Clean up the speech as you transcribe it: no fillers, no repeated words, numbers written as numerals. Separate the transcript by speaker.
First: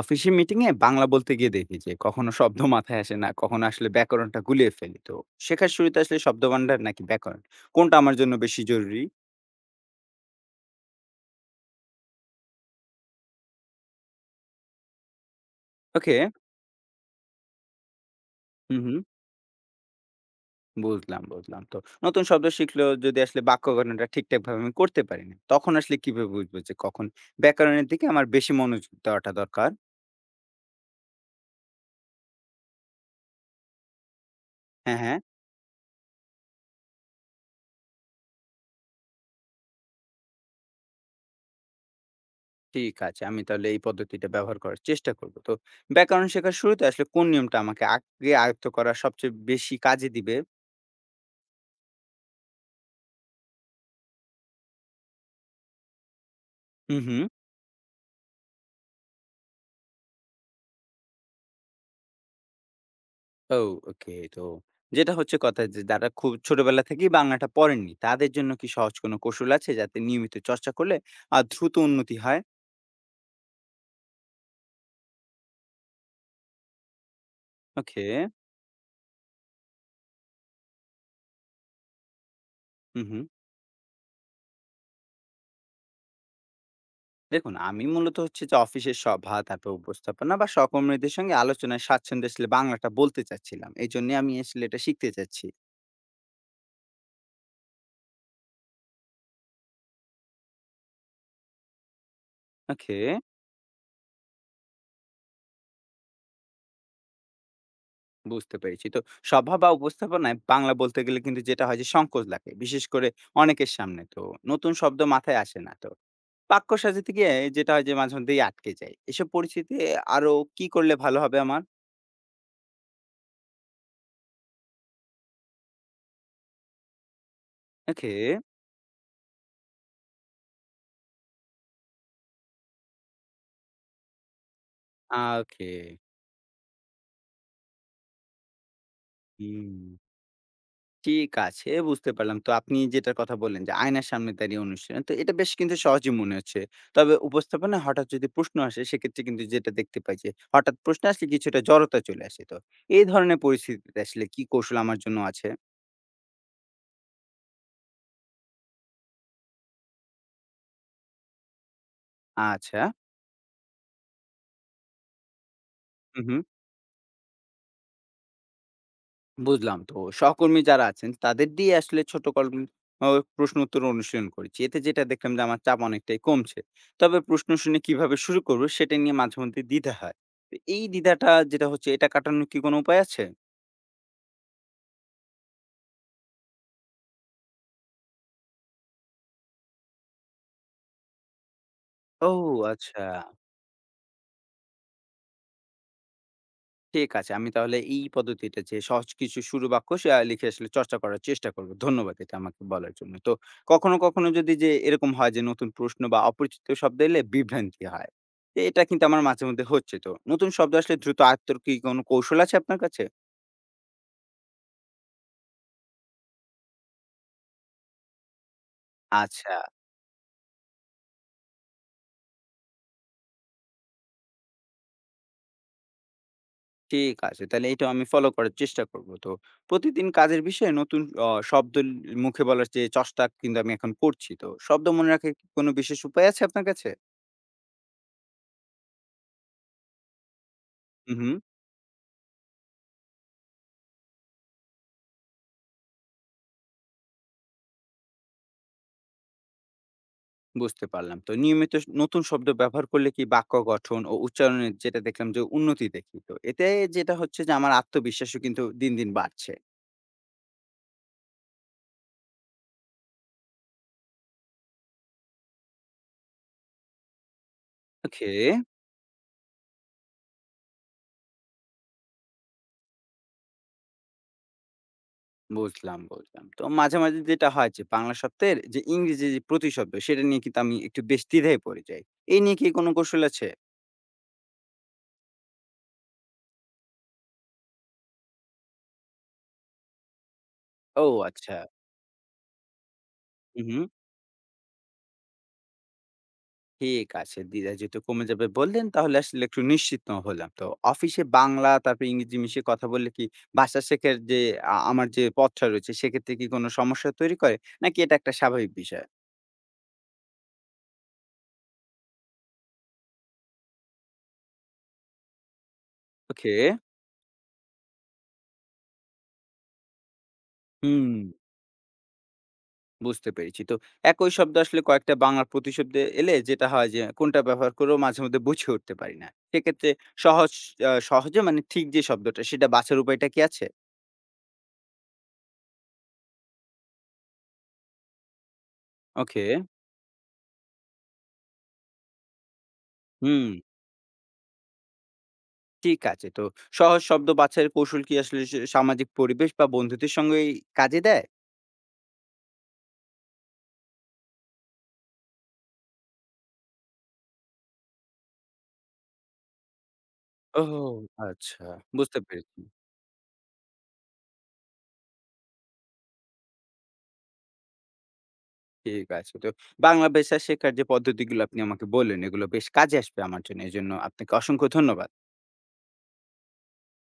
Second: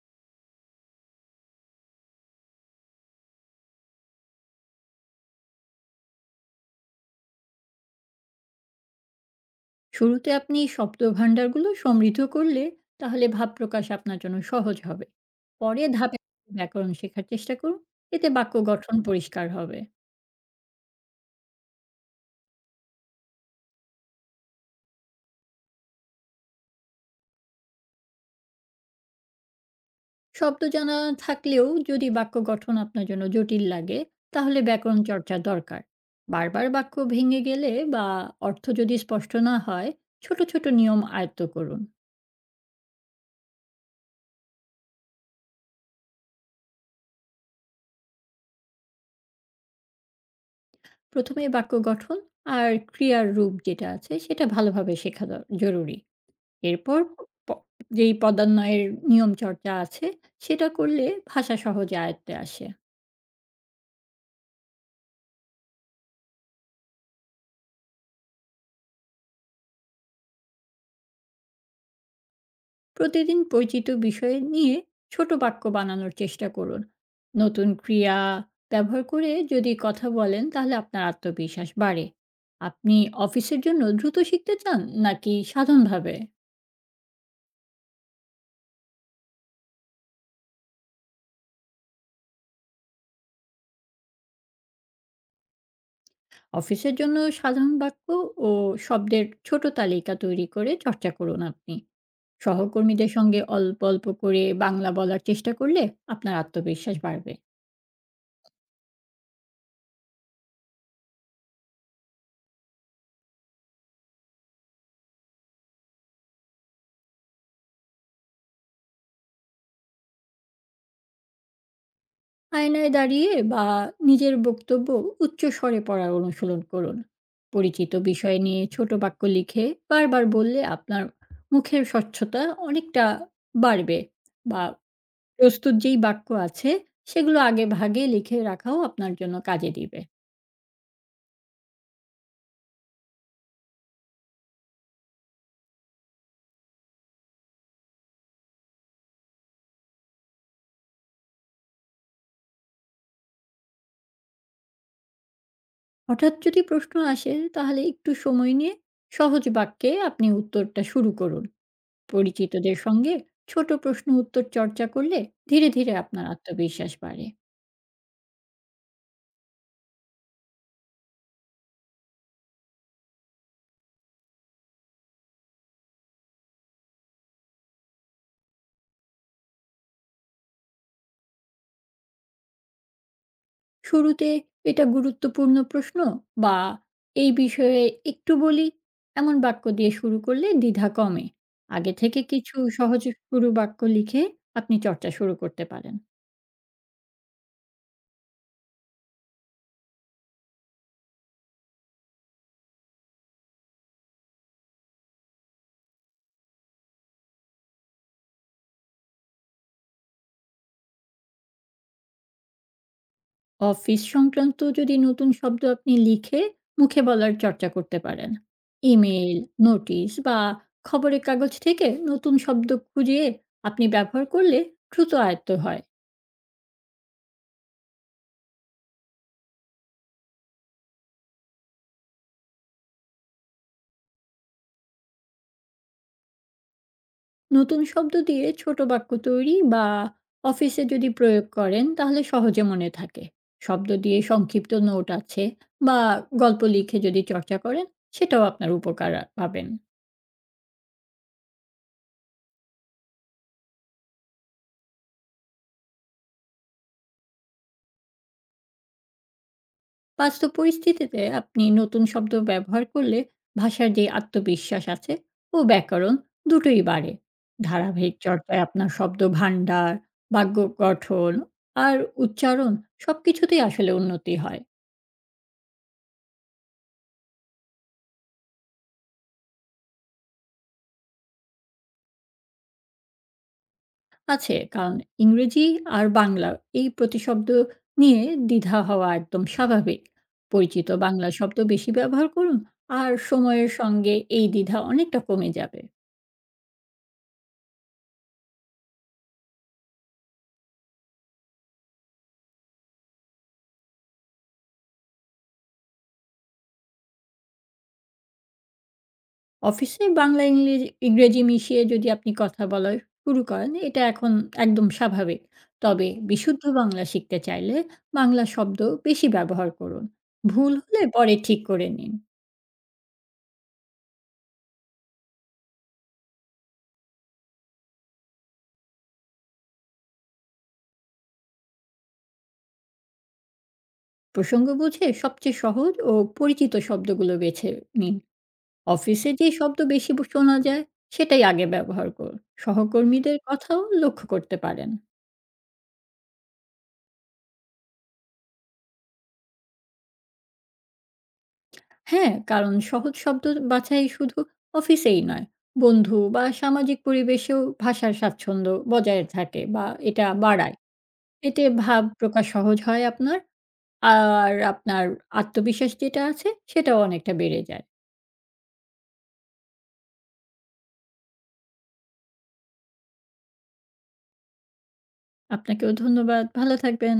Speaker 1: অফিসে মিটিং এ বাংলা বলতে গিয়ে দেখি যে কখনো শব্দ মাথায় আসে না, কখনো আসলে ব্যাকরণটা গুলিয়ে ফেলি। তো শেখার শুরুতে আসলে শব্দ ভান্ডার নাকি ব্যাকরণ, কোনটা আমার জন্য বেশি জরুরি?
Speaker 2: শুরুতে আপনি শব্দভাণ্ডারগুলো সমৃদ্ধ করলে তাহলে ভাব প্রকাশ আপনার জন্য সহজ হবে। পরে
Speaker 1: ওকে।
Speaker 2: ধাপে ব্যাকরণ শেখার চেষ্টা করুন, এতে বাক্য
Speaker 1: হুম
Speaker 2: গঠন
Speaker 1: হুম,
Speaker 2: পরিষ্কার হবে।
Speaker 1: বুঝলাম বুঝলাম। তো নতুন শব্দ শিখলেও যদি আসলে বাক্য গঠনটা ঠিকঠাক ভাবে আমি করতে পারি না, তখন আসলে কিভাবে বুঝবো যে কখন ব্যাকরণের দিকে আমার বেশি মনোযোগ দেওয়াটা দরকার?
Speaker 2: শব্দ জানা থাকলেও যদি বাক্য গঠন আপনার জন্য জটিল লাগে, তাহলে ব্যাকরণ
Speaker 1: হ্যাঁ হ্যাঁ।
Speaker 2: চর্চা দরকার। বারবার বাক্য ভেঙে গেলে বা অর্থ যদি স্পষ্ট না হয়, ছোট ছোট নিয়ম আয়ত্ত করুন।
Speaker 1: ঠিক আছে, আমি তাহলে এই পদ্ধতিটা ব্যবহার করার চেষ্টা করব। তো ব্যাকরণ শেখার শুরুতে আসলে কোন নিয়মটা আমাকে আগে আয়ত্ত করা সবচেয়ে বেশি কাজে দিবে?
Speaker 2: প্রথমে বাক্য গঠন আর ক্রিয়ার রূপ যেটা আছে সেটা ভালোভাবে শেখা জরুরি। এরপর
Speaker 1: হুম হুম।
Speaker 2: প যেই পদান্বয়ের নিয়ম চর্চা আছে, সেটা করলে ভাষা সহজে আয়ত্তে আসে।
Speaker 1: ও ওকে। তো যেটা হচ্ছে কথা, যে যারা খুব ছোটবেলা থেকেই বাংলাটা পড়েননি, তাদের জন্য কি সহজ কোনো কৌশল আছে, যাতে নিয়মিত চর্চা করলে দ্রুত উন্নতি হয়?
Speaker 2: প্রতিদিন পরিচিত বিষয় নিয়ে ছোট বাক্য বানানোর চেষ্টা করুন। নতুন
Speaker 1: ওকে।
Speaker 2: ক্রিয়া ব্যবহার করে যদি কথা বলেন, তাহলে আপনার আত্মবিশ্বাস বাড়ে। আপনি
Speaker 1: হুম, হুম।
Speaker 2: অফিসের জন্য দ্রুত শিখতে চান নাকি সাধারণভাবে?
Speaker 1: দেখুন, আমি মূলত হচ্ছে যে অফিসের সভা, তারপর উপস্থাপনা বা সহকর্মীদের সঙ্গে আলোচনায় স্বাচ্ছন্দ্যে আসলে বাংলাটা বলতে চাচ্ছিলাম। এজন্যে আমি আসলে এটা শিখতে চাচ্ছি।
Speaker 2: অফিসের জন্য সাধারণ বাক্য ও শব্দের ছোট তালিকা তৈরি করে চর্চা করুন আপনি।
Speaker 1: ওকে,
Speaker 2: সহকর্মীদের সঙ্গে অল্প অল্প করে বাংলা বলার চেষ্টা করলে আপনার আত্মবিশ্বাস বাড়বে।
Speaker 1: বুঝতে পেরেছি। তো সভা বা উপস্থাপনায় বাংলা বলতে গেলে কিন্তু যেটা হয়, যে সংকোচ লাগে। বিশেষ করে অনেকের সামনে। তো নতুন শব্দ মাথায় আসে না। তো বাক্য সাজাতে গিয়ে যেটা হয়, যে মাঝেমধ্যেই আটকে যাই। এসব পরিস্থিতি আরো কি করলে ভালো হবে আমার?
Speaker 2: আয়নায় দাঁড়িয়ে বা নিজের বক্তব্য উচ্চ স্বরে পড়ার অনুশীলন করুন। পরিচিত
Speaker 1: ওকে।
Speaker 2: বিষয় নিয়ে ছোট বাক্য লিখে বারবার বললে আপনার মুখের স্বচ্ছতা অনেকটা বাড়বে। বা
Speaker 1: ওকে।
Speaker 2: প্রস্তুত যেই বাক্য আছে সেগুলো আগে ভাগে লিখে রাখাও আপনার জন্য কাজে
Speaker 1: হুম।
Speaker 2: দিবে।
Speaker 1: ঠিক আছে, বুঝতে পারলাম। তো আপনি যেটার কথা বললেন, যে আয়নার সামনে দাঁড়িয়ে অনুশীলন। তো এটা বেশ কিন্তু সহজই মনে হচ্ছে। তবে উপস্থাপনায় হঠাৎ যদি প্রশ্ন আসে, সেক্ষেত্রে কিন্তু যেটা দেখতে পাই, যে হঠাৎ প্রশ্ন আসলে কিছুটা জড়তা চলে আসে। তো এই ধরনের পরিস্থিতিতে আসলে কি কৌশল আমার জন্য আছে?
Speaker 2: হঠাৎ যদি প্রশ্ন আসে তাহলে একটু সময় নিয়ে সহজ বাক্যে আপনি উত্তরটা শুরু করুন। পরিচিতদের
Speaker 1: আচ্ছা।
Speaker 2: সঙ্গে ছোট প্রশ্ন উত্তর চর্চা করলে ধীরে ধীরে
Speaker 1: হু,
Speaker 2: আপনার
Speaker 1: হু।
Speaker 2: আত্মবিশ্বাস বাড়ে।
Speaker 1: বুঝলাম। তো সহকর্মী যারা আছেন তাদের দিয়ে আসলে ছোট কলম অ প্রশ্ন উত্তর অনুশীলন করেছি। এতে যেটা দেখলাম, যে আমার চাপ অনেকটাই কমছে। তবে প্রশ্ন শুনে কিভাবে শুরু করব সেটা নিয়ে মাঝে মধ্যে দ্বিধা হয়। তো এই দ্বিধাটা যেটা হচ্ছে, এটা কাটানোর কি কোনো উপায় আছে?
Speaker 2: শুরুতে এটা গুরুত্বপূর্ণ প্রশ্ন বা এই বিষয়ে একটু বলি, এমন বাক্য দিয়ে শুরু করলে দ্বিধা কমে। আগে থেকে
Speaker 1: ও
Speaker 2: কিছু সহজ
Speaker 1: আচ্ছা।
Speaker 2: শুরু বাক্য লিখে আপনি চর্চা শুরু করতে পারেন।
Speaker 1: ঠিক আছে। আমি তাহলে এই পদ্ধতিটা, যে সহজ কিছু শুরু বাক্য সে আ লিখে আসলে চর্চা করার চেষ্টা করব। ধন্যবাদ এটা আমাকে বলার জন্য। তো কখনো, কখনো যদি যে এরকম হয়, যে নতুন প্রশ্ন বা অপরিচিত শব্দ এলে বিভ্রান্তি হয়। তো এটা কিন্তু আমার মাঝে মধ্যে হচ্ছে। তো নতুন শব্দ আসলে দ্রুত আয়ত্তের কি কোনো কৌশল আছে আপনার কাছে?
Speaker 2: অফিস সংক্রান্ত যদি নতুন শব্দ আপনি লিখে মুখে বলার চর্চা করতে পারেন, ইমেল,
Speaker 1: আচ্ছা,
Speaker 2: নোটিশ বা খবরের কাগজ থেকে নতুন শব্দ খুঁজে আপনি ব্যবহার করলে দ্রুত আয়ত্ত হয়।
Speaker 1: ঠিক আছে। তাহলে এটাও আমি ফলো করার চেষ্টা করব। তো প্রতিদিন কাজের বিষয়ে নতুন শব্দ মুখে বলার যে চষ্টা কিন্তু আমি এখন করছি। তো শব্দ মনে রাখার কি কোনো বিশেষ উপায় আছে আপনার কাছে?
Speaker 2: নতুন শব্দ দিয়ে ছোট বাক্য তৈরি বা অফিসে যদি
Speaker 1: হু, হু।
Speaker 2: প্রয়োগ করেন তাহলে সহজে মনে থাকে। শব্দ দিয়ে সংক্ষিপ্ত নোট আছে বা গল্প লিখে যদি চর্চা করেন, সেটাও আপনার উপকার পাবেন।
Speaker 1: বুঝতে পারলাম। তো নিয়মিত নতুন শব্দ ব্যবহার করলে কি বাক্য গঠন ও উচ্চারণের, যেটা দেখলাম যে উন্নতি দেখি। তো এতে যেটা হচ্ছে, যে আমার আত্মবিশ্বাসও কিন্তু দিন, দিন বাড়ছে।
Speaker 2: বাস্তব পরিস্থিতিতে আপনি নতুন শব্দ ব্যবহার করলে ভাষার যে আত্মবিশ্বাস আছে ও ব্যাকরণ, দুটোই বাড়ে। ধারাবাহিক
Speaker 1: ওকে,
Speaker 2: চর্চায় আপনার শব্দ ভাণ্ডার, বাক্য গঠন আর উচ্চারণ সব কিছুতেই আসলে উন্নতি হয়।
Speaker 1: বুঝলাম, বুঝলাম। তো মাঝে, মাঝে যেটা হয়, যে বাংলা শব্দের যে ইংরেজি যে প্রতিশব্দ, সেটা নিয়ে কিন্তু আমি একটু বেশ দ্বিধায় পড়ে যাই। এই নিয়ে কি কোনো কৌশল আছে?
Speaker 2: আছে, কারণ ইংরেজি আর বাংলা এই প্রতিশব্দ নিয়ে দ্বিধা হওয়া একদম স্বাভাবিক। পরিচিত
Speaker 1: ও
Speaker 2: বাংলা
Speaker 1: আচ্ছা।
Speaker 2: শব্দ বেশি ব্যবহার করুন, আর
Speaker 1: হু,
Speaker 2: সময়ের
Speaker 1: হু।
Speaker 2: সঙ্গে এই দ্বিধা অনেকটা কমে যাবে।
Speaker 1: ঠিক আছে। দ্বিধা যেহেতু কমে যাবে বললেন, তাহলে আসলে একটু নিশ্চিন্ত হলাম। তো অফিসে বাংলা, তারপরে ইংরেজি মিশিয়ে কথা বললে কি ভাষা শেখার যে আমার যে পথটা রয়েছে, সেক্ষেত্রে কি কোনো সমস্যা তৈরি করে? নাকি এটা একটা স্বাভাবিক বিষয়?
Speaker 2: অফিসে বাংলা ইংরেজি মিশিয়ে যদি আপনি কথা বলা শুরু করেন এটা এখন একদম স্বাভাবিক। তবে
Speaker 1: ওকে।
Speaker 2: বিশুদ্ধ বাংলা শিখতে চাইলে বাংলা শব্দ বেশি ব্যবহার করুন। ভুল হলে
Speaker 1: হুম,
Speaker 2: পরে ঠিক করে নিন।
Speaker 1: বুঝতে পেরেছি। তো একই শব্দ আসলে কয়েকটা বাংলা প্রতিশব্দে এলে যেটা হয়, যে কোনটা ব্যবহার করেও মাঝে মধ্যে বুঝে উঠতে পারি না। সেক্ষেত্রে সহজ সহজে মানে ঠিক যে শব্দটা, সেটা বাছার উপায়টা কি আছে?
Speaker 2: প্রসঙ্গ বুঝে সবচেয়ে সহজ ও পরিচিত শব্দগুলো বেছে নিন। অফিসে
Speaker 1: ওকে।
Speaker 2: যে শব্দ বেশি শোনা যায় সেটাই আগে ব্যবহার করুন। সহকর্মীদের
Speaker 1: হুম।
Speaker 2: কথাও লক্ষ্য করতে পারেন।
Speaker 1: ঠিক আছে। তো সহজ শব্দ বাছাইয়ের কৌশল কি আসলে সে সামাজিক পরিবেশ বা বন্ধুদের সঙ্গেই কাজে দেয়?
Speaker 2: হ্যাঁ, কারণ সহজ শব্দ বাছাই শুধু অফিসেই নয়, বন্ধু বা সামাজিক পরিবেশেও ভাষার স্বাচ্ছন্দ্য বজায় থাকে বা এটা
Speaker 1: ও
Speaker 2: বাড়ায়। এতে
Speaker 1: আচ্ছা।
Speaker 2: ভাব
Speaker 1: বুঝতে
Speaker 2: প্রকাশ
Speaker 1: পেরেছি।
Speaker 2: সহজ হয় আপনার। আর আপনার আত্মবিশ্বাস যেটা আছে, সেটাও অনেকটা বেড়ে যায়।
Speaker 1: ঠিক আছে। তো বাংলা ভাষা শেখার যে পদ্ধতিগুলো আপনি আমাকে বললেন, এগুলো বেশ কাজে আসবে আমার জন্য। এজন্য আপনাকে অসংখ্য ধন্যবাদ।
Speaker 2: আপনাকেও ধন্যবাদ। ভালো থাকবেন।